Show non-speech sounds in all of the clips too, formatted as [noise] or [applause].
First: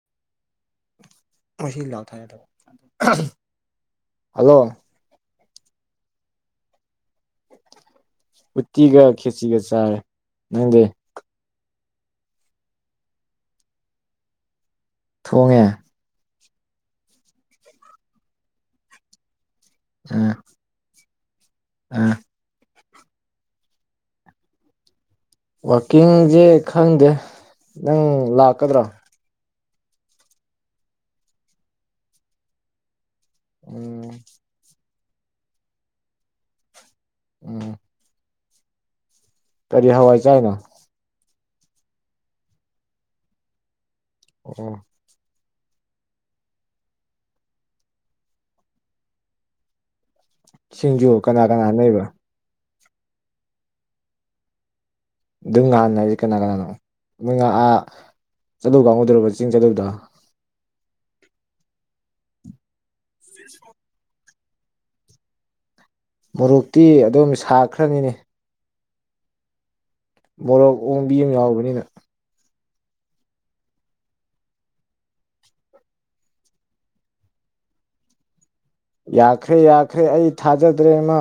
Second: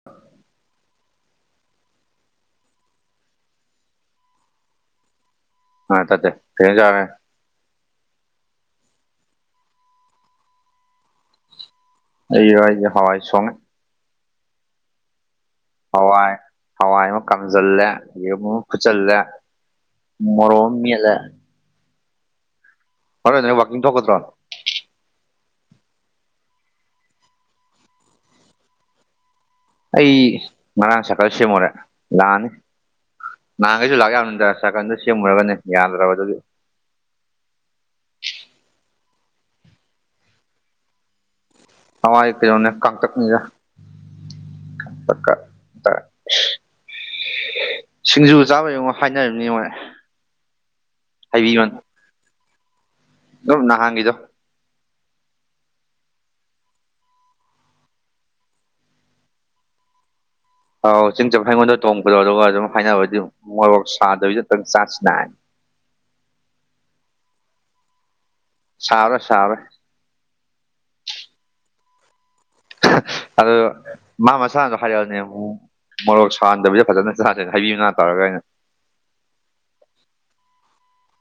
[inaudible] [unintelligible] [unintelligible] ꯎꯇꯤꯒ ꯈꯦꯆꯤꯒ ꯆꯔꯦ ꯅꯪꯗꯤ ꯑꯩꯔꯣ ꯍꯥꯏꯖꯦ ꯍꯥꯋꯥꯏ ꯁꯣꯛꯅꯦ ꯊꯣꯡꯉꯦ ꯍꯋꯥꯏ ꯍꯋꯥꯏ ꯑꯃ ꯀꯥꯝꯖꯜꯂꯦ ꯌꯦꯔꯨꯝ ꯑꯃ ꯐꯨꯠꯆꯜꯂꯦ ꯃꯣꯔꯣꯛ ꯑꯃ ꯃꯦꯠꯂꯦ ꯑ ꯍꯣꯔꯦꯟ ꯅꯣꯏ ꯋꯥꯛꯀꯤꯡ ꯊꯣꯛꯀꯗ꯭ꯔꯣ ꯋꯥꯛꯀꯤꯡꯁꯦ ꯈꯪꯗꯦ ꯅꯪ ꯂꯥꯛꯀꯗ꯭ꯔꯣ ꯑꯩ ꯉꯔꯥꯡ ꯁꯥꯀꯜ ꯁꯦꯝꯃꯨꯔꯦ ꯂꯥꯛꯑꯅꯤ ꯅꯍꯥꯟꯈꯩꯁꯨ ꯎꯝ ꯂꯥꯛ ꯌꯥꯕꯅꯤꯗꯥ ꯁꯥꯀꯜꯗꯣ ꯁꯦꯝꯃꯨꯔꯒꯅꯦ ꯌꯥꯗ꯭ꯔꯕ ꯑꯗꯨꯒꯤ ꯎꯝ ꯀꯔꯤ ꯍꯋꯥꯏ ꯆꯥꯏꯅꯣ ꯍꯋꯥꯏ ꯀꯩꯅꯣꯅꯦ ꯀꯥꯡꯇꯛꯅꯤꯗ ꯑꯣ [unintelligible] ꯁꯤꯡꯖꯨ ꯆꯥꯕꯩ ꯑꯃꯨꯛ ꯍꯥꯏꯅꯔꯝꯅꯤ ꯃꯣꯏ ꯁꯤꯡꯖꯨ ꯀꯅꯥ ꯀꯅꯥ ꯍꯥꯏꯕꯤꯌꯣꯅ ꯂꯩꯕ ꯑꯗꯨꯝ ꯅꯍꯥꯟꯒꯤꯗꯣ ꯑꯗꯨꯝ ꯉꯍꯥꯟ ꯍꯥꯏꯁꯦ ꯀꯅꯥ ꯀꯅꯥꯅꯣ ꯃꯣꯏ ꯉꯥ ꯑꯥ ꯆꯠꯂꯨꯕ ꯀꯥꯡꯒꯨꯗꯨꯔꯕ ꯆꯤꯡ ꯆꯠꯂꯨꯗꯣ ꯑꯥꯎ ꯆꯤꯡ ꯆꯠꯄ ꯑꯩꯉꯣꯟꯗ ꯇꯣꯡꯕꯗꯣ ꯑꯗꯨꯒ ꯑꯗꯨꯝ ꯍꯥꯏꯅꯕꯗꯤ ꯃꯣꯔꯣꯛ ꯁꯥꯗꯕꯤ ꯇꯪ ꯆꯥꯁꯤꯅ ꯃꯣꯔꯣꯛꯇꯤ ꯑꯗꯨꯝ ꯁꯥꯈ꯭ꯔꯅꯤꯅꯦ ꯁꯥꯎꯔꯦ ꯁꯥꯥꯎꯔꯦ ꯃꯣꯔꯣꯛ ꯑꯣꯡꯕꯤ ꯑꯃ ꯌꯥꯎꯕꯅꯤꯅ ꯑꯗꯨ ꯃꯥ ꯃꯁꯥꯅꯁꯨ ꯍꯥꯏꯔꯛꯑꯕꯅꯦ ꯃꯨ ꯃꯣꯔꯣꯛ ꯁꯥꯍꯟꯗꯕꯤꯗ ꯐꯖꯅ ꯆꯥꯁꯦꯅ ꯍꯩꯕꯤ ꯃꯥꯅꯥ ꯇꯧꯔꯒꯑꯅ ꯌꯥꯈ꯭ꯔꯦ ꯌꯥꯈ꯭ꯔꯦ ꯑꯩ ꯊꯥꯖꯗ꯭ꯔꯦ ꯃꯥ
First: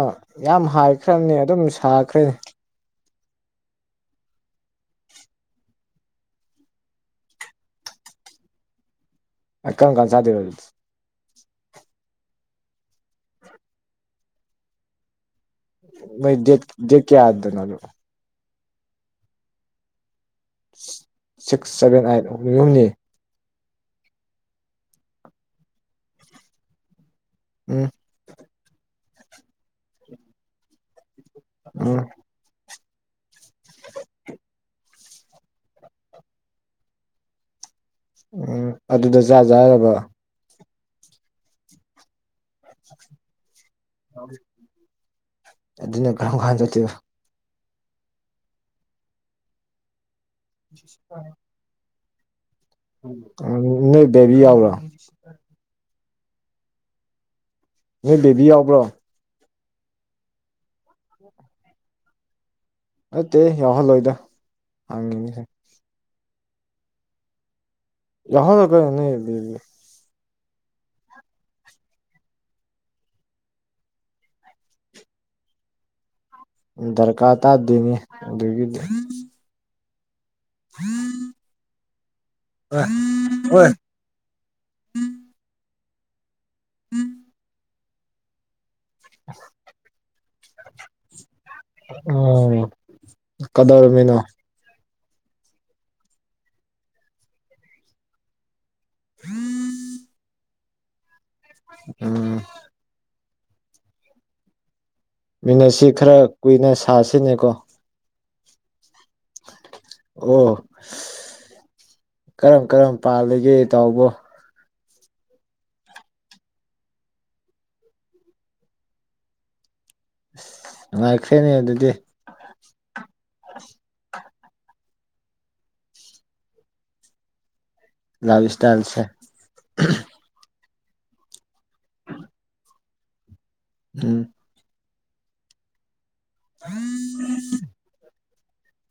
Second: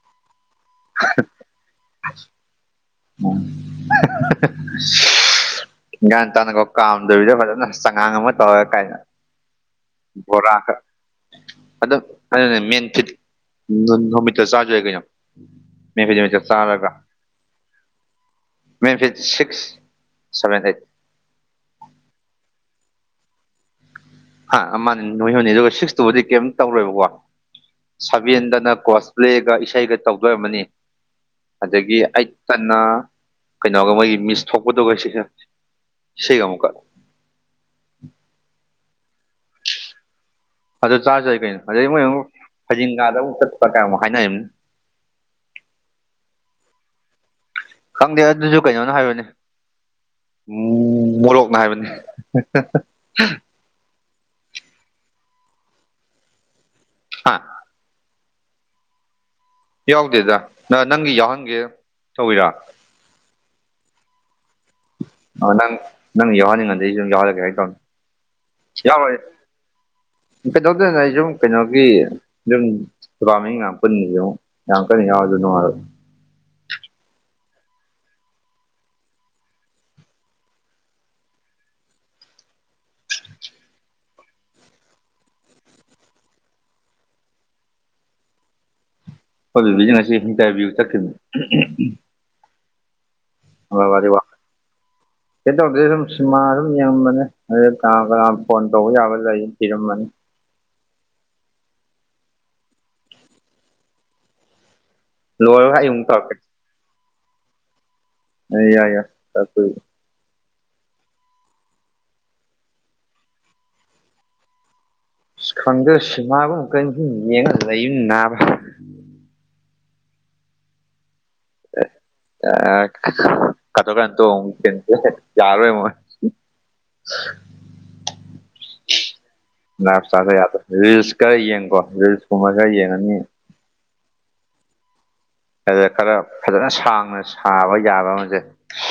ꯌꯥꯝ ꯍꯥꯏꯈ꯭ꯔꯕꯅꯤ ꯑꯗꯨꯝ ꯁꯥꯈ꯭ꯔꯦꯅꯦ [unintelligible] ꯒꯌ꯭ꯥꯟ ꯇꯥꯟꯅꯀꯣ ꯀꯥꯝꯗꯕꯤꯗ ꯐꯖꯅ ꯆꯉꯥꯡ ꯑꯃ ꯇꯧꯔꯦ ꯀꯥꯏꯅ ꯀꯔꯝ ꯀꯥꯟ ꯆꯥꯗꯣꯏꯕ ꯑꯗꯨꯗꯤ ꯕꯣꯔꯥꯒ ꯑꯗꯨ ꯑꯗꯣꯅꯦ ꯃꯦꯟꯐꯤꯠ ꯅꯨꯃꯤꯠꯇ ꯆꯥꯔꯁꯨ ꯌꯥꯏ ꯀꯩꯅꯣ ꯃꯦꯟ ꯐꯤꯠ ꯃꯣꯏ ꯅꯨꯃꯤꯠꯇ ꯗꯦꯠ ꯆꯥꯔꯒ ꯗꯦꯠ ꯀꯌꯥꯗꯅꯣ ꯑꯗꯨ ꯃꯦꯟꯐꯤꯠ six seven eight six seven eight ꯑꯍꯨꯝꯅꯤ ꯍꯥ ꯑꯃꯅꯤ [unintelligible] ꯑꯗꯨꯒ ꯁꯤꯛꯁ ꯇꯨꯕꯨꯗꯤ ꯀꯩꯝꯇ ꯇꯧꯔꯣꯏꯕꯀꯣ ꯎꯝ ꯁꯕꯦꯟꯗꯅ ꯀꯣꯁꯄ꯭ꯂꯦꯒ ꯏꯁꯩꯒ ꯇꯧꯗꯣꯏ ꯑꯣꯏꯔꯝꯃꯅꯤ ꯑꯗꯒꯤ ꯎꯝ ꯑꯥꯏꯠ ꯇꯅ ꯀꯩꯅꯣꯒ ꯃꯣꯏꯒꯤ ꯃꯤꯁ ꯊꯣꯛꯄꯗꯨꯒ [unintelligible] ꯏꯁꯩꯒ ꯑꯃꯨꯛꯀ ꯎꯝ ꯑꯗꯨꯗ ꯆꯥꯁꯦ ꯍꯥꯏꯔꯕ ꯑꯗꯨ ꯆꯥꯔꯁꯨ ꯌꯥꯏ ꯀꯩꯅꯣ ꯑꯗꯩ ꯃꯣꯏ ꯑꯃꯨꯛ ꯐꯩꯗꯤꯡꯒꯥꯗ ꯑꯃꯨꯛ ꯆꯠꯄ ꯀꯥꯏ ꯃꯨꯛ ꯍꯥꯏꯅꯔꯤꯕꯅꯤ ꯑꯗꯨꯅ ꯀꯔꯝ ꯀꯥꯟ ꯆꯠꯇꯩꯕ ꯈꯪꯗꯦ ꯑꯗꯨꯁꯨ ꯀꯩꯅꯣꯅ ꯍꯥꯏꯕꯅꯤ ꯃꯨ ꯃꯣꯔꯣꯛꯅ ꯍꯥꯏꯕꯅꯤ ꯅꯣꯏ ꯕꯦꯕꯤ ꯌꯥꯕꯔꯣ ꯍꯥ ꯅꯣꯏ ꯕꯦꯕꯤ ꯌꯥꯎꯕ꯭ꯔꯣ ꯌꯥꯎꯗꯦꯗꯥ ꯅ ꯅꯪꯒꯤ ꯌꯥꯎꯍꯟꯒꯦ ꯇꯧꯋꯤꯔ ꯅꯠꯇꯦ ꯌꯥꯎ ꯍꯜꯂꯣꯏꯗꯥ ꯑ ꯅꯪ ꯅꯪ ꯌꯥꯎꯍꯟꯅꯤꯡꯉꯗꯤ ꯑꯩꯁꯨ ꯑꯗꯨꯨꯝ ꯌꯥꯎꯍꯜꯂꯒꯦ ꯍꯥꯏ ꯇꯧꯅꯤ ꯌꯥꯎꯍꯟꯂꯨ ꯀꯩꯅꯣ ꯅꯣꯏꯗꯨꯗꯤ ꯀꯩꯗꯧꯗꯣꯏꯅꯣꯗꯥ ꯑꯩ ꯁꯨꯝ ꯀꯩꯅꯣꯒꯤ ꯗꯨꯝ [unintelligible] ꯌꯥꯝꯅ ꯀꯟꯅ ꯌꯥꯎꯔꯁꯨ ꯅꯨꯡꯉꯥꯏꯔꯣꯏ ꯗꯔꯀꯥꯔ ꯇꯥꯗꯦꯃꯤ ꯑꯗꯨꯒꯤꯗꯤ ꯑꯣꯏ ꯑꯣꯏ [unintelligible] ꯈꯣꯏ ꯕꯦꯕꯤꯒꯤ꫰ꯉꯁꯤ ꯏꯟꯗꯔꯐꯤꯎ ꯆꯠꯈꯤꯝꯅꯤ ꯎ ꯑꯪꯒꯜꯋꯥꯗꯤ ꯋꯥ ꯀꯩꯝ ꯇꯧꯗꯦ ꯁꯨꯝ ꯁꯤꯟꯃꯥ ꯁꯨꯝ ꯌꯦꯡꯉꯝꯕꯅꯦ ꯑꯗꯩ ꯀꯅꯥ ꯀꯅꯥꯝ ꯐꯣꯟ ꯇꯧꯕ ꯌꯥꯕ ꯂꯩꯌꯦ ꯄꯤꯔꯝꯃꯅꯤ ꯎꯝ ꯂꯣꯏꯔꯒ ꯃꯤꯅꯠꯁꯤ ꯑꯩ ꯑꯃꯨꯛ ꯈꯔ ꯇꯧꯔꯛꯀꯦ ꯀꯨꯏꯅ ꯁꯥꯁꯤꯅꯦꯀꯣ ꯌꯥꯏ ꯌꯥꯏ ꯆꯏ ꯑꯣ ꯀꯔꯝ ꯀꯔꯝ ꯄꯥꯜꯂꯤꯒꯦ ꯇꯥꯎꯕꯣ ꯈꯪꯗ꯭ꯔꯁꯨ ꯃꯥꯕꯨ ꯀꯩꯅꯁꯨꯨꯝ ꯌꯦꯡꯉꯒ ꯂꯩꯌꯨ ꯅꯥꯕ ꯑꯁ ꯅꯨꯡꯉꯥꯏꯈ꯭ꯔꯦꯅꯦ ꯑꯗꯨꯗꯤ ꯑ ꯀꯊ ꯀꯥꯟꯇ ꯌꯥꯔ ꯑꯣꯏꯃ [unintelligible] ꯏꯁꯇꯥꯏꯜꯁꯦ ꯂꯥꯐꯁꯇꯥꯏꯜꯗꯣ ꯌꯥꯗ꯭ꯔꯦ ꯔꯤꯜꯁ ꯈꯔ ꯌꯦꯡꯀꯣ ꯔꯤꯜꯁꯀꯨꯝꯕ ꯈꯔ ꯌꯦꯡꯉꯅꯤ ꯎꯝ ꯑꯗꯨꯗ ꯈꯔ ꯐꯖꯅ ꯁꯥꯡꯅ ꯁꯥꯕ ꯌꯥꯕ ꯑꯃꯁꯦ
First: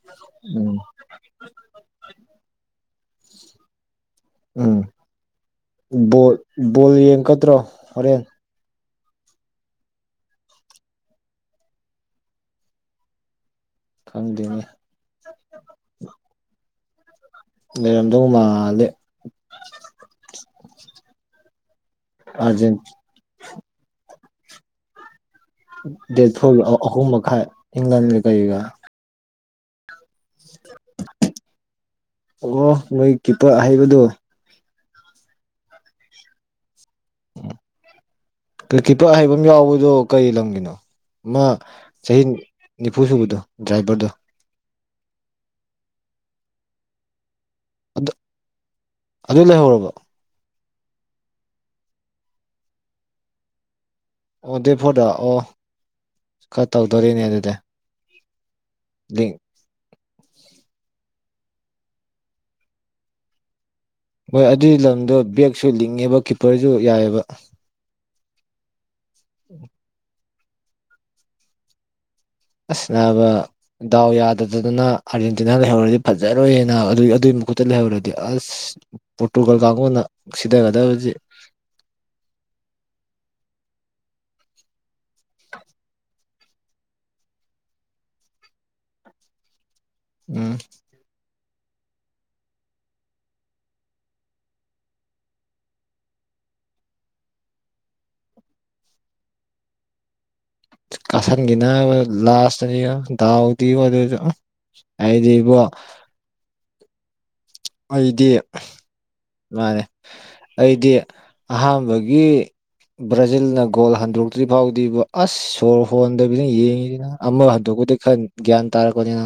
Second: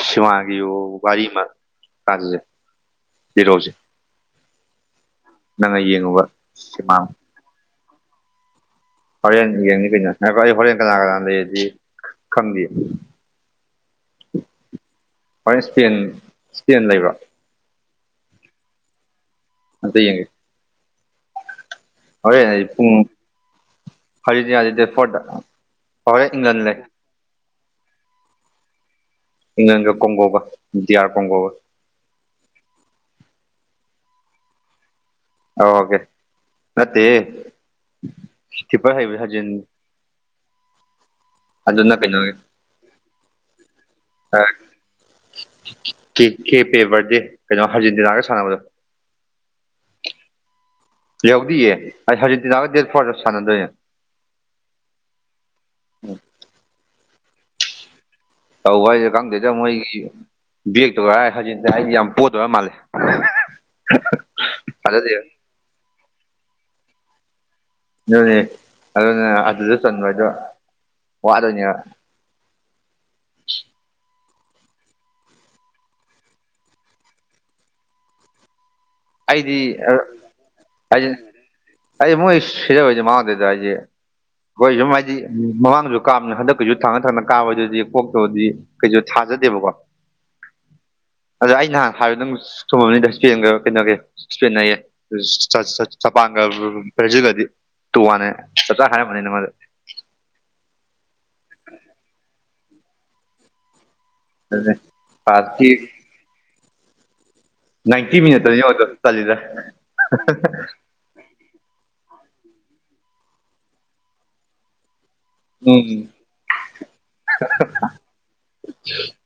ꯁꯤꯃꯒꯤ ꯎꯝ ꯋꯥꯔꯤ ꯑꯃ ꯇꯜꯂꯦ ꯄꯤꯔꯣꯁꯦ ꯎꯝ ꯌꯦꯡꯉꯨꯕ ꯕꯣꯜ ꯕꯣꯜ ꯁꯤꯃꯥ ꯌꯦꯡꯀꯗ꯭ꯔꯣ ꯍꯣꯔꯦꯟ ꯍꯣꯔꯦꯟ ꯌꯦꯡꯅꯤ ꯀꯩꯅꯣ ꯑꯩ ꯍꯣꯔꯦꯟ ꯀꯅꯥ ꯀꯅꯥ ꯂꯩꯌꯦꯗꯤ ꯈꯪꯗꯤꯌꯦ ꯈꯪꯗꯦꯅꯦ ꯍꯣꯏ ꯏꯁꯄꯦꯟ ꯏꯁꯄꯦꯟ ꯂꯩꯕ꯭ꯔꯣ ꯂꯩꯔꯝꯗꯧ ꯃꯥꯂꯦ ꯑꯝꯇꯌꯦꯡꯒꯦ ꯍꯣꯔꯦꯟ ꯑꯩ ꯑꯥꯔꯖꯦꯟ ꯄꯨꯡ ꯑꯔꯖꯦꯟꯇꯤꯅꯥꯗꯤ ꯗꯦꯠ ꯐꯣꯔꯗ ꯗꯦꯠ ꯍꯣꯔꯦꯟ ꯏꯪꯂꯟ ꯐꯣꯔꯒꯤ ꯂꯩ ꯑꯍꯨꯝ ꯃꯈꯥꯏ ꯏꯪꯂꯟꯒ ꯀꯩꯒ ꯏꯪꯂꯦꯟꯒ ꯀꯣꯡꯒꯣꯒ ꯏꯗꯤꯌꯥꯔ ꯀꯣꯡꯒꯣꯒ ꯑꯣ ꯅꯣꯏ ꯀꯤꯄꯔ ꯑꯍꯩꯕꯗꯨ ꯑꯣꯀꯦ ꯅꯠꯇꯦꯍꯦ ꯄ꯭ꯔꯤꯛꯀꯤꯠꯄꯔ ꯑꯍꯩꯕ ꯌꯥꯎꯕꯗꯣ ꯀꯔꯤ ꯂꯝꯒꯤꯅꯣ ꯃꯥ ꯑꯗꯨꯅ ꯆꯍꯤ ꯀꯩꯅꯣꯒꯤ ꯅꯤꯐꯨ ꯁꯨꯕꯗꯣ ꯗ꯭ꯔꯥꯏꯚꯔꯗꯣ ꯀ ꯀꯦ ꯄꯦ ꯕꯔꯗꯦ ꯀꯩꯅꯣ ꯍꯥꯔꯖꯦꯟꯇꯤꯅꯥꯒ ꯁꯥꯟꯅꯕꯗꯣ ꯑꯗꯨ ꯂꯩꯍꯧꯔꯕꯣ ꯂꯩꯍꯧꯗꯤꯌꯦ ꯑꯩ ꯍꯧꯖꯦꯟꯇꯤꯅꯥꯒ ꯗꯦꯠ ꯐꯣꯔꯗ ꯁꯥꯟꯅꯗꯣꯏꯅꯦ ꯑꯣ ꯗꯦꯠ ꯐꯣꯔꯗ ꯑꯣ ꯈꯔ ꯇꯧꯗꯣꯔꯤꯅꯦ ꯑꯗꯨꯗꯤ ꯇꯧꯕ ꯍꯥꯏꯁꯦ ꯂꯤꯡ ꯈꯪꯗꯣꯏꯗ ꯃꯣꯏꯒꯤ ꯕꯦꯛꯇꯣꯒ ꯍꯧꯖꯦꯟꯇꯤꯅ ꯑꯩꯗꯤ ꯌꯥꯝ ꯄꯣꯠꯇꯔ ꯃꯥꯜꯂꯦ ꯍꯣꯏ ꯑꯗꯨꯒꯤ ꯊꯥꯖꯗꯦ ꯂꯝꯗꯣ ꯕꯦꯛꯁꯨ ꯂꯤꯡꯉꯦꯕ ꯀꯤꯞꯄꯔꯁꯨ ꯌꯥꯏꯑꯕ ꯑꯗꯨꯅꯦ ꯑꯗꯨꯅꯦ ꯑꯗꯨꯗ ꯆꯟꯕ ꯍꯥꯏꯗꯣ ꯋꯥꯗꯣꯏꯅꯦꯕ ꯑꯁꯅꯥꯕ ꯗꯥꯎ ꯌꯥꯗꯗꯗꯅ ꯑꯥꯔꯖꯦꯟꯇꯤꯅꯥ ꯂꯩꯍꯧꯔꯗꯤ ꯐꯖꯔꯣꯏꯅ ꯑꯗꯨ ꯑꯗꯨꯏ ꯃꯈꯨꯠꯇ ꯂꯩꯍꯧꯔꯗꯤ ꯑꯁ ꯄꯣꯔꯇꯨꯒꯜ ꯑꯩꯗꯤ ꯀꯥꯡꯕꯨꯅ ꯑꯩ ꯁꯤꯊꯒꯗꯕꯕꯁꯤ ꯑꯩ ꯃꯣꯏ ꯁꯤꯙꯕ ꯍꯥꯏꯖꯦ ꯃꯥꯋꯥ ꯂꯧꯗꯦꯗ ꯑꯩꯁꯦ ꯑꯩꯈꯣꯏ ꯁꯨꯝ ꯍꯥꯏꯗꯤ ꯃꯃꯥꯡꯗꯁꯨ ꯀꯥꯕꯅꯤ ꯍꯟꯗꯛꯀꯤꯁꯨ ꯊꯥꯡꯅ ꯊꯥꯡꯅ ꯀꯥꯕꯗꯨꯗꯤ ꯀꯣꯛꯇꯕꯗꯤ ꯀꯩꯁꯨ ꯊꯥꯖꯗꯦꯕꯀꯣ ꯎꯝ ꯑꯗꯣ ꯑꯩ ꯅꯍꯥꯟ ꯍꯥꯏꯕꯗ ꯑꯗꯨ ꯆꯨꯃꯝꯅꯤꯗ ꯏꯁꯄꯦꯟꯒ ꯅꯣꯒꯤ ꯏꯁꯄꯦꯟ ꯍꯥꯏꯌꯦ ꯖꯄꯥꯟꯒ ꯕ꯭ꯔꯥꯖꯤꯜꯒꯗꯤ ꯇꯨ ꯋꯥꯅꯦ ꯆꯞ ꯆꯥ ꯍꯥꯏꯔꯝꯃꯅꯤ ꯅꯪꯉꯣꯟꯗ ꯀꯥꯁꯟꯈꯤ ꯅꯥꯕ ꯂꯥꯁꯇꯗꯤ ꯗꯥꯎꯗꯤ ꯑꯗꯨꯁꯨ ꯑꯗꯨꯅꯦ ꯍꯥꯏꯗꯤꯕꯨ ꯐ꯭ꯔꯥꯟꯁꯀꯤ ꯅꯥꯏꯟꯇꯤ ꯑꯩꯗꯤ ꯃꯤꯅꯠꯇꯅꯤ ꯌꯦꯡꯉꯣ ꯆꯜꯂꯤꯗꯣ ꯃꯥꯅꯦ ꯑꯩꯗꯤ ꯑꯍꯥꯟꯕꯒꯤ ꯕ꯭ꯔꯥꯖꯤꯜꯅ ꯒꯣꯜ ꯍꯟꯗꯣꯛꯇ꯭ꯔꯤ ꯐꯥꯎꯗꯤꯕꯣ ꯑꯁ ꯁꯣꯔ ꯎꯝ ꯍꯣꯟꯗꯕꯤꯗꯅ ꯌꯦꯡꯉꯤꯁꯤꯅ ꯑꯃ ꯍꯟꯗꯣꯛꯄꯗꯤ ꯈꯔ ꯒ꯭ꯌꯥꯟ ꯇꯥꯔꯛꯄꯅꯤꯅ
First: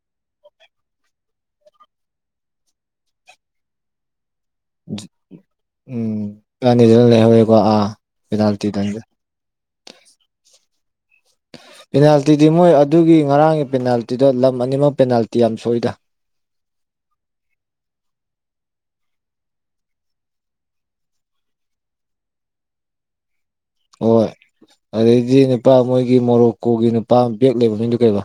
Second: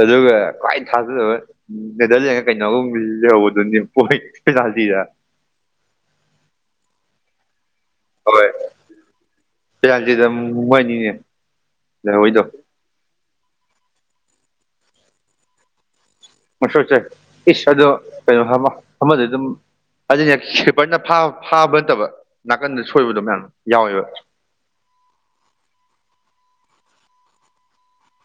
ꯑꯗꯨꯒ ꯈ꯭ꯋꯥꯏ ꯊꯥꯖꯗꯕ ꯎ ꯅꯦꯗꯔꯂꯦꯟꯒ ꯀꯩꯅꯣꯒꯨꯝꯕ ꯂꯩꯍꯧꯕꯗꯨꯅꯦ ꯄꯣꯏ ꯄꯦꯅꯥꯜꯇꯤꯗ ꯎꯝ [unintelligible] ꯂꯩꯍꯧꯔꯦꯀꯣ ꯑꯥ ꯍꯣꯏ ꯄꯦꯅꯥꯜꯇꯤꯗ ꯄꯦꯅꯥꯜꯇꯤꯗ ꯃꯣꯏꯅꯤꯅꯦ ꯂꯩꯍꯧꯔꯤꯗꯣ ꯄꯦꯅꯥꯜꯇꯤꯗꯤ ꯃꯣꯏ ꯑꯗꯨꯒꯤ ꯉꯔꯥꯡꯒꯤ ꯄꯦꯅꯥꯜꯇꯤꯗꯣ ꯂꯝ ꯑꯅꯤꯃꯛ ꯄꯦꯅꯥꯜꯇꯤ ꯌꯥꯝ ꯁꯣꯏꯗ ꯃꯁꯛꯁꯦ ꯏꯁ ꯑꯗꯣ ꯀꯩꯅꯣ ꯑꯃꯗꯤ ꯑꯗꯨꯝ ꯑꯗꯨꯅꯦ ꯁ꯭ꯋꯄꯔꯅ ꯐꯥꯕ ꯅꯠꯇꯕ ꯅꯥꯀꯟꯗ ꯁꯣꯏꯕꯗꯣ ꯃꯌꯥꯝ ꯌꯥꯎꯋꯦꯕ ꯍꯣꯏ ꯑꯗꯩꯗꯤ ꯅꯨꯄꯥ ꯃꯣꯏꯒꯤ ꯃꯣꯔꯣꯛꯀꯣꯒꯤ ꯅꯨꯄꯥ ꯕꯦꯛ ꯂꯩꯕ [unintelligible] ꯀꯩꯕ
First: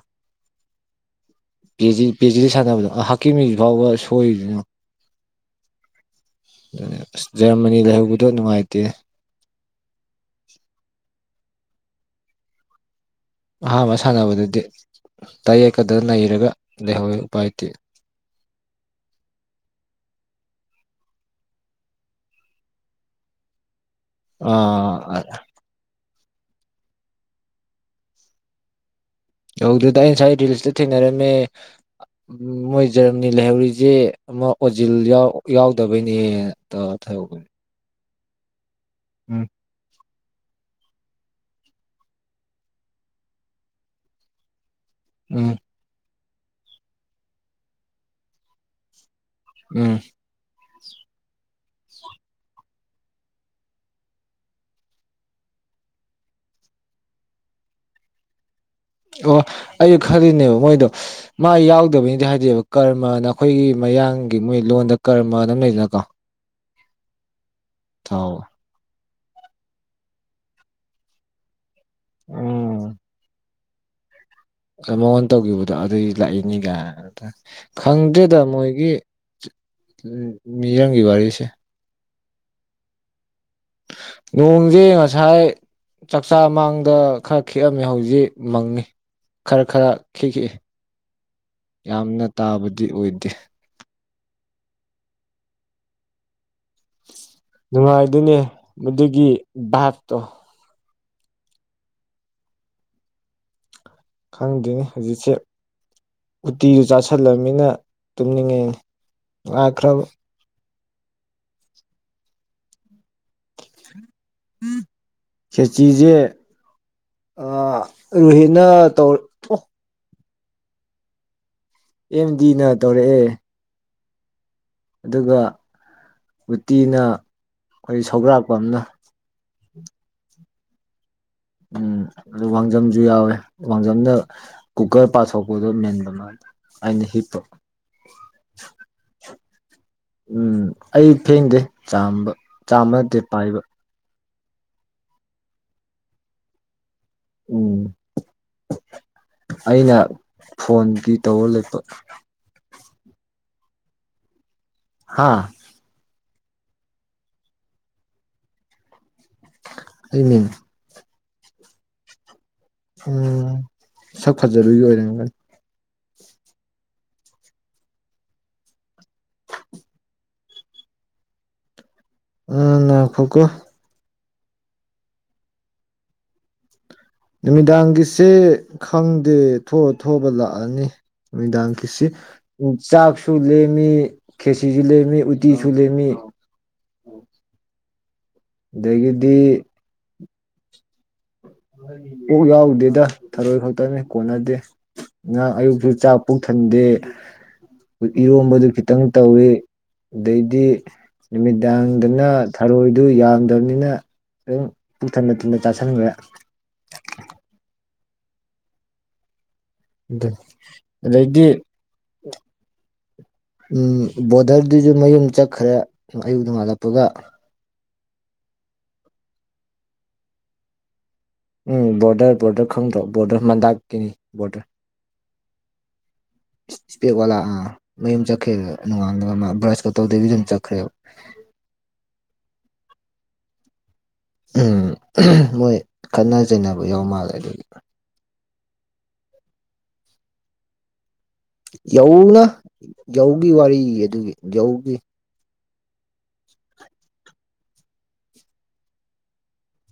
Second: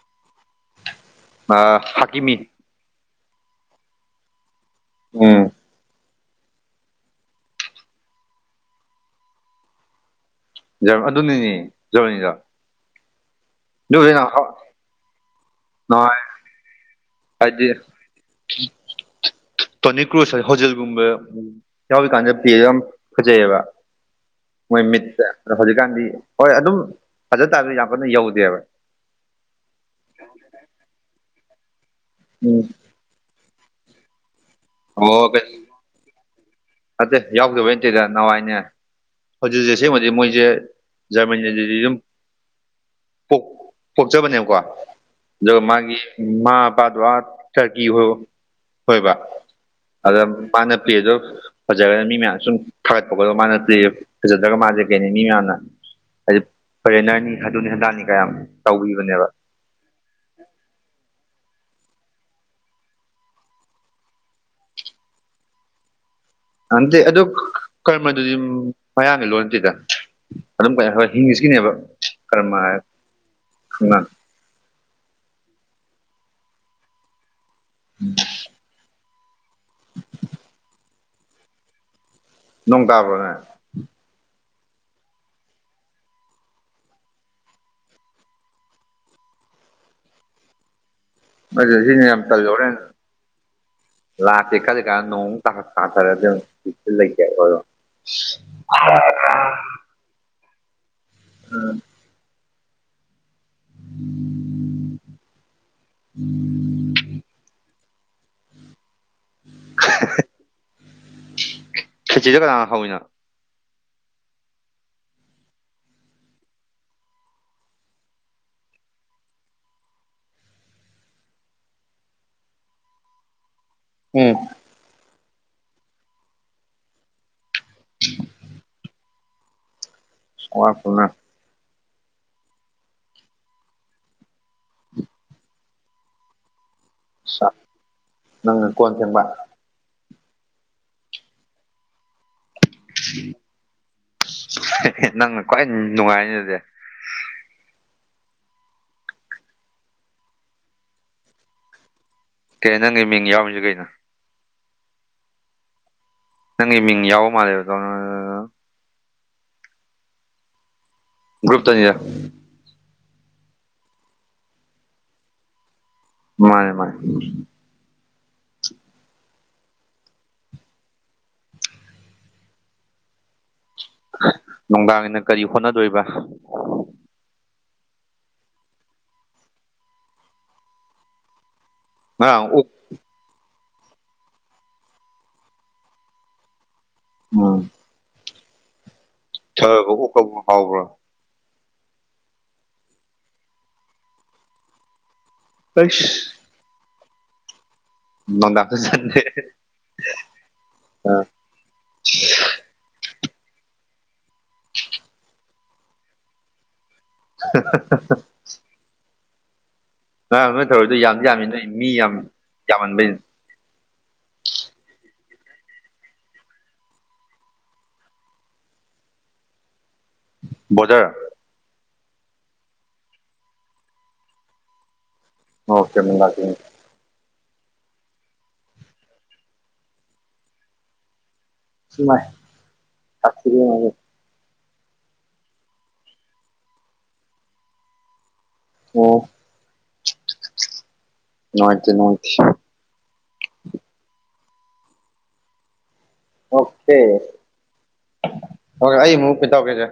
ꯄꯦꯖꯤ ꯍꯥꯀꯤꯃꯤ ꯄꯦꯖꯤꯗꯤ ꯁꯥꯟꯅꯕꯗꯣ ꯍꯥꯛꯀꯤꯃꯤ ꯐꯥꯎꯕ ꯁꯣꯏꯔꯤꯗꯨꯅꯤ ꯎꯝ ꯑꯗꯨꯅꯦ ꯑꯁ ꯖꯔꯃꯅꯤ ꯂꯩꯍꯧꯕꯗꯣ ꯅꯨꯡꯉꯥꯏꯇꯦ ꯑꯗꯨꯅꯤꯅꯦ ꯖꯔꯃꯅꯤꯗꯣ ꯑꯍꯥꯟꯕ ꯁꯥꯟꯅꯕꯗꯗꯤ ꯇꯌꯦꯀꯗ ꯅꯩꯔꯒ ꯂꯩꯍꯧꯋꯤ ꯎꯄꯥꯏ ꯂꯩꯇꯦ ꯍꯥꯏꯗꯤ ꯇꯣꯅꯤ ꯀ꯭ꯔꯨꯁ ꯍꯥꯏ ꯍꯣꯖꯤꯦꯜꯒꯨꯝꯕ ꯌꯥꯎꯔꯤꯀꯥꯟꯗ ꯄ꯭ꯂꯦ ꯌꯥꯝ ꯐꯖꯩꯑꯕ ꯃꯣꯏ ꯑꯥ ꯃꯤꯠꯁꯦ ꯑ ꯍꯧꯖꯤꯛꯀꯥꯟꯗꯤ ꯍꯣꯏ ꯑꯗꯨꯝ ꯐꯖ ꯇꯥꯁꯨ ꯌꯥꯝ ꯀꯟꯅ ꯌꯧꯗꯦꯕ ꯌꯩꯗꯦꯗ ꯑꯩ ꯉꯁꯥꯏ ꯔꯤꯜꯁꯇ ꯊꯦꯡꯅꯔꯝꯃꯦ ꯎꯝ ꯃꯣꯏ ꯖꯔꯝꯅꯤ ꯂꯩꯍꯧꯔꯤꯁꯦ ꯑꯃ ꯑꯣꯖꯤꯜ ꯌꯥꯏ ꯑꯣ ꯌꯥꯎꯗꯕꯩꯅꯦ ꯇꯧꯔ ꯅꯠꯇꯦ ꯇꯧꯕꯅꯦ ꯌꯥꯎꯗꯕꯩ ꯅꯇꯦꯗ ꯅꯍꯥꯋꯥꯏꯅꯦ ꯎꯝ ꯍꯧꯖꯤꯛ ꯍꯧꯖꯤꯛ ꯑꯁꯦꯡꯕꯗꯤ ꯃꯣꯏꯁꯦ ꯖꯔꯃꯅꯤ ꯑꯗꯨꯗꯤ ꯑꯗꯨꯝ ꯄꯣꯛ ꯄꯣꯛꯆꯕꯅꯦꯕꯀꯣ ꯎꯝ ꯑꯗꯨꯒ ꯃꯥꯒꯤ ꯃꯃꯥ ꯃꯄꯥꯗꯨ ꯑꯥ ꯇꯔꯀꯤ ꯑꯣꯏꯕ ꯎꯝ ꯑꯗ ꯃꯥꯅ ꯄ꯭ꯂꯦꯗꯨ ꯐꯖꯔꯅꯤ ꯃꯌꯥꯝꯅ ꯁꯨꯝ ꯊꯥꯒꯠꯄꯒꯗꯣ ꯃꯥꯅ ꯄ꯭ꯂꯦ ꯐꯖꯗ꯭ꯔꯒ ꯃꯥꯁꯦ ꯀꯩꯅꯤ ꯃꯤ ꯃꯌꯥꯝꯅ ꯍꯥꯏꯗꯤ ꯐꯣꯔꯦꯟꯅꯔꯅꯤ ꯑꯗꯨꯅꯤ ꯑꯗꯥꯅꯤ ꯀꯥ ꯌꯥꯝ ꯇꯧꯕꯤꯌꯨ ꯑꯣ ꯑꯩꯁꯨ ꯈꯜꯂꯤꯅꯦꯕ ꯃꯣꯏꯗꯣ ꯃꯥ ꯌꯥꯎꯗꯕꯅꯤꯗꯤ ꯍꯥꯏꯗꯦꯕ ꯀꯔꯃꯅ ꯑꯩꯈꯣꯏꯒꯤ ꯃꯌꯥꯡꯒꯤ ꯃꯣꯏ ꯂꯣꯟꯗ ꯀꯔꯃꯅ ꯂꯩꯗꯅꯀꯣ ꯑꯗꯤ ꯑꯗꯨ ꯀꯔꯃ ꯗꯨꯗꯤ ꯊꯥꯎ ꯃꯌꯥꯡꯒꯤ ꯂꯣꯟ ꯅꯠꯇꯦꯗ ꯑꯗꯨꯝ ꯀꯩꯅꯣ ꯏꯡꯂꯤꯁꯀꯤꯅꯦꯕ ꯀꯔꯃ ꯍꯥꯏ ꯎꯝ ꯏꯃꯥ ꯃꯉꯣꯟ ꯇꯧꯈꯤꯕꯗꯣ ꯑꯗꯨꯏ ꯂꯥꯛꯏꯅꯤꯒꯥꯏ ꯑ ꯈꯪꯗꯦꯗ ꯃꯣꯏꯒꯤ ꯃꯤꯔꯝꯒꯤ ꯋꯥꯔꯤꯁꯦ ꯅꯣꯡ ꯇꯥꯕ꯭ꯔꯣꯅꯦ ꯅꯣꯡꯁꯦ ꯉꯁꯥꯏ ꯆꯥꯛꯆꯥ ꯃꯥꯡꯗ ꯈꯔ ꯈꯤꯛꯑꯝꯃꯦ ꯍꯧꯖꯤꯛ ꯃꯪꯉꯤ ꯈꯔ ꯈꯔ ꯈꯤꯛꯏ ꯑꯗꯨ ꯁꯤꯅ ꯌꯥꯝꯅ ꯇꯥꯕꯗꯤ ꯑꯣꯏꯗꯦ ꯂꯥꯛꯇꯦ ꯈꯜꯂꯤ ꯀꯥꯟ ꯅꯣꯡ ꯑꯃꯨꯛ ꯇꯥ ꯇꯥꯊꯔꯛꯑꯗꯤ ꯑꯗꯨꯝ ꯕꯤꯠꯇꯤ ꯂꯩꯇꯦꯀꯣ ꯑꯗꯣ ꯅꯨꯡꯉꯥꯏꯗꯨꯏꯅꯦ ꯃꯗꯨꯒꯤ ꯚꯥꯏꯞꯇꯣ ꯎꯝ ꯈꯪꯗꯦꯅꯦ ꯍꯧꯖꯤꯛꯁꯦ ꯎꯇꯤꯖꯨ ꯆꯥꯥꯁꯤꯜꯂꯝꯃꯤꯅ ꯇꯨꯝꯅꯤꯡꯉꯦꯅꯦ ꯂꯥꯛꯈ꯭ꯔꯕ ꯈꯦꯆꯤꯗꯣ ꯀꯅꯥꯅ ꯍꯧꯔꯤꯅꯣ ꯈꯦꯆꯤꯖꯦ ꯑꯥ ꯔꯨꯍꯤꯠꯅ ꯇꯧ ꯑꯦꯝꯗꯤꯅ ꯇꯧꯔꯛꯑꯦ ꯎꯝ ꯑꯗꯨꯒ ꯎꯇꯤꯅ ꯑꯩꯈꯣꯏ ꯁꯧꯒ꯭ꯔꯥꯛꯄꯝꯅ [unintelligible] ꯎꯝ ꯑꯗꯨ ꯋꯥꯡꯖꯝꯁꯨ ꯌꯥꯎꯋꯦ ꯋꯥꯡꯖꯝꯅ ꯀꯨꯀꯔ ꯄꯥꯊꯣꯛꯄꯗꯣ ꯃꯦꯟꯕ ꯃꯥꯅ ꯑꯩꯅ ꯍꯤꯞꯄ ꯅꯪꯅ ꯀꯣꯟ ꯐꯦꯡꯕ ꯎꯝ ꯑꯩ ꯐꯦꯡꯗꯦ ꯆꯥꯝꯕ ꯆꯥꯝꯕ ꯅꯠꯇꯦ ꯄꯥꯏꯕ ꯑꯦ ꯅꯪꯅ ꯈ꯭ꯋꯥꯏ ꯅꯨꯡꯉꯥꯏꯅꯤ ꯑꯗꯨꯗꯤ ꯎꯝ ꯑꯩꯅ ꯐꯣꯟꯗꯤ ꯇꯧꯔ ꯂꯩꯄ ꯀꯦ ꯅꯪꯒꯤ ꯃꯤꯡ ꯌꯥꯎꯔꯤꯁꯤ ꯀꯩꯅꯣ ꯍꯥꯥ ꯅꯪꯒꯤ ꯃꯤ ꯌꯥꯎ ꯃꯥꯂꯔꯅ ꯍꯅꯤ ꯭ꯔꯨꯨꯞꯇꯅꯤꯔ ꯎꯝ ꯁꯛ ꯐꯖꯔꯨꯒꯤ ꯑꯣꯏꯅꯒ ꯃꯥꯅꯦ ꯃꯥꯅꯦ ꯎ ꯈꯣꯈꯣ ꯅꯨꯡꯗꯥꯡꯒꯤꯅ ꯀꯔꯤ ꯍꯣꯠꯅꯗꯣꯏꯕ ꯅꯨꯃꯤꯗꯥꯡꯒꯤꯁꯦ ꯈꯪꯗꯦ ꯊꯣꯛꯑ ꯊꯣꯛꯑꯕ ꯂꯥꯛꯑꯅꯤ ꯥꯡ ꯀꯁꯤ ꯉꯔꯥꯡ ꯑꯣꯛ ꯆꯥꯛꯁꯨ ꯂꯦꯝꯃꯤ ꯈꯦꯁꯤꯁꯨ ꯂꯦꯝꯃꯤ ꯎꯇꯤꯁꯨ ꯂꯦꯝꯃꯤ ꯎꯝ ꯑꯗꯒꯤꯗꯤ ꯛ ꯐꯥꯎꯕ꯭ꯔꯥ ꯀꯣꯛ ꯌꯥꯎꯗꯦꯗ ꯊꯔꯣꯏ ꯈꯛꯇꯅꯤ ꯀꯣꯟꯅꯗꯦ ꯉꯍ ꯑꯌꯨꯛꯁꯨ ꯆꯥꯛ ꯑꯩꯁ ꯄꯨꯡꯊꯟꯗꯦ ꯏꯔꯣꯝꯕꯗꯨ ꯅꯨꯡꯗꯥꯡꯁꯨ ꯈꯤꯇꯪ ꯆꯟꯗꯦ ꯇꯧꯏꯤ ꯑꯗꯩꯗꯤ ꯅꯨꯃꯤꯠ ꯌꯥꯥꯡꯗꯅ ꯊꯔꯣꯏꯗꯨ ꯌꯥꯝꯗꯕꯅꯤꯅ ꯑꯗꯨꯝ ꯄꯨꯛ ꯊꯟꯅ ꯊꯨꯟꯅ ꯆꯥꯁꯟꯈ꯭ꯔꯦ [inaudible] [inaudible] ꯑꯗꯨ ꯅꯥꯏ ꯅꯣꯏ ꯇꯧꯔꯤꯣꯏꯗꯣ ꯌꯥꯝ ꯌꯥꯝꯃꯤ ꯑꯗꯩꯗꯤ ꯅꯣꯏ ꯃꯤ ꯌꯥꯝ ꯌꯥꯝꯃꯟꯕꯩꯅꯤ ꯎꯝ ꯕꯣꯔꯗꯔꯗꯨꯁꯨ ꯃꯌꯨꯝ ꯆꯠꯈ꯭ꯔꯦ ꯑꯌꯨꯛ ꯅꯣꯡꯉꯥꯜꯂꯛꯄꯒ ꯕꯖꯔ ꯎꯝ ꯕꯣꯔꯗꯔ ꯕꯣꯔꯗꯔ ꯈꯪꯗ꯭ꯔꯣ ꯕꯣꯔꯗꯔ ꯃꯟꯗꯛꯀꯤꯅꯤ ꯕꯣꯔꯗꯔ ꯑꯣꯀꯦ ꯃꯥꯛ ꯏꯁꯄꯦꯛ ꯋꯥꯂꯥ ꯑꯥ ꯃꯌꯨꯝ ꯆꯠꯈ꯭ꯔꯦꯗ ꯅꯣꯡꯉꯥꯂ ꯃꯥ ꯕ꯭ꯔꯁꯀ ꯇꯧꯗꯕꯤꯗꯤ ꯑꯗꯨꯝ ꯆꯠꯈ꯭ꯔꯦꯕ ꯃꯥꯏ ꯆꯁꯤꯔꯤꯦ ꯃꯣꯏ ꯈꯠꯅ ꯆꯩꯅꯕ ꯌꯥꯎ ꯃꯥꯜꯂꯦ ꯑꯗꯨꯒꯤ ꯑꯣ ꯅꯨꯡꯉꯥꯏꯇꯦ ꯌꯧꯅ ꯌꯧꯒꯤ ꯋꯥꯔꯤ ꯑꯗꯨꯒꯤ ꯌꯧꯒꯤ ꯑꯣꯀꯦ ꯑꯣ ꯑꯩ ꯑꯃꯨ ꯄꯤ ꯇꯧ ꯀꯦꯁꯦ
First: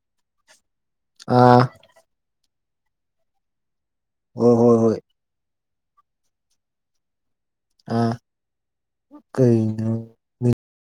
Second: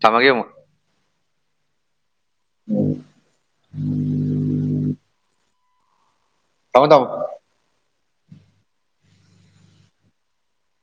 ꯇꯃꯒꯦ ꯑꯥ ꯎꯝ ꯍꯣꯏ ꯍꯣꯏ ꯍꯣꯏ ꯇꯥꯎ ꯇꯥꯎ ꯑ ꯀꯩꯩꯅꯣ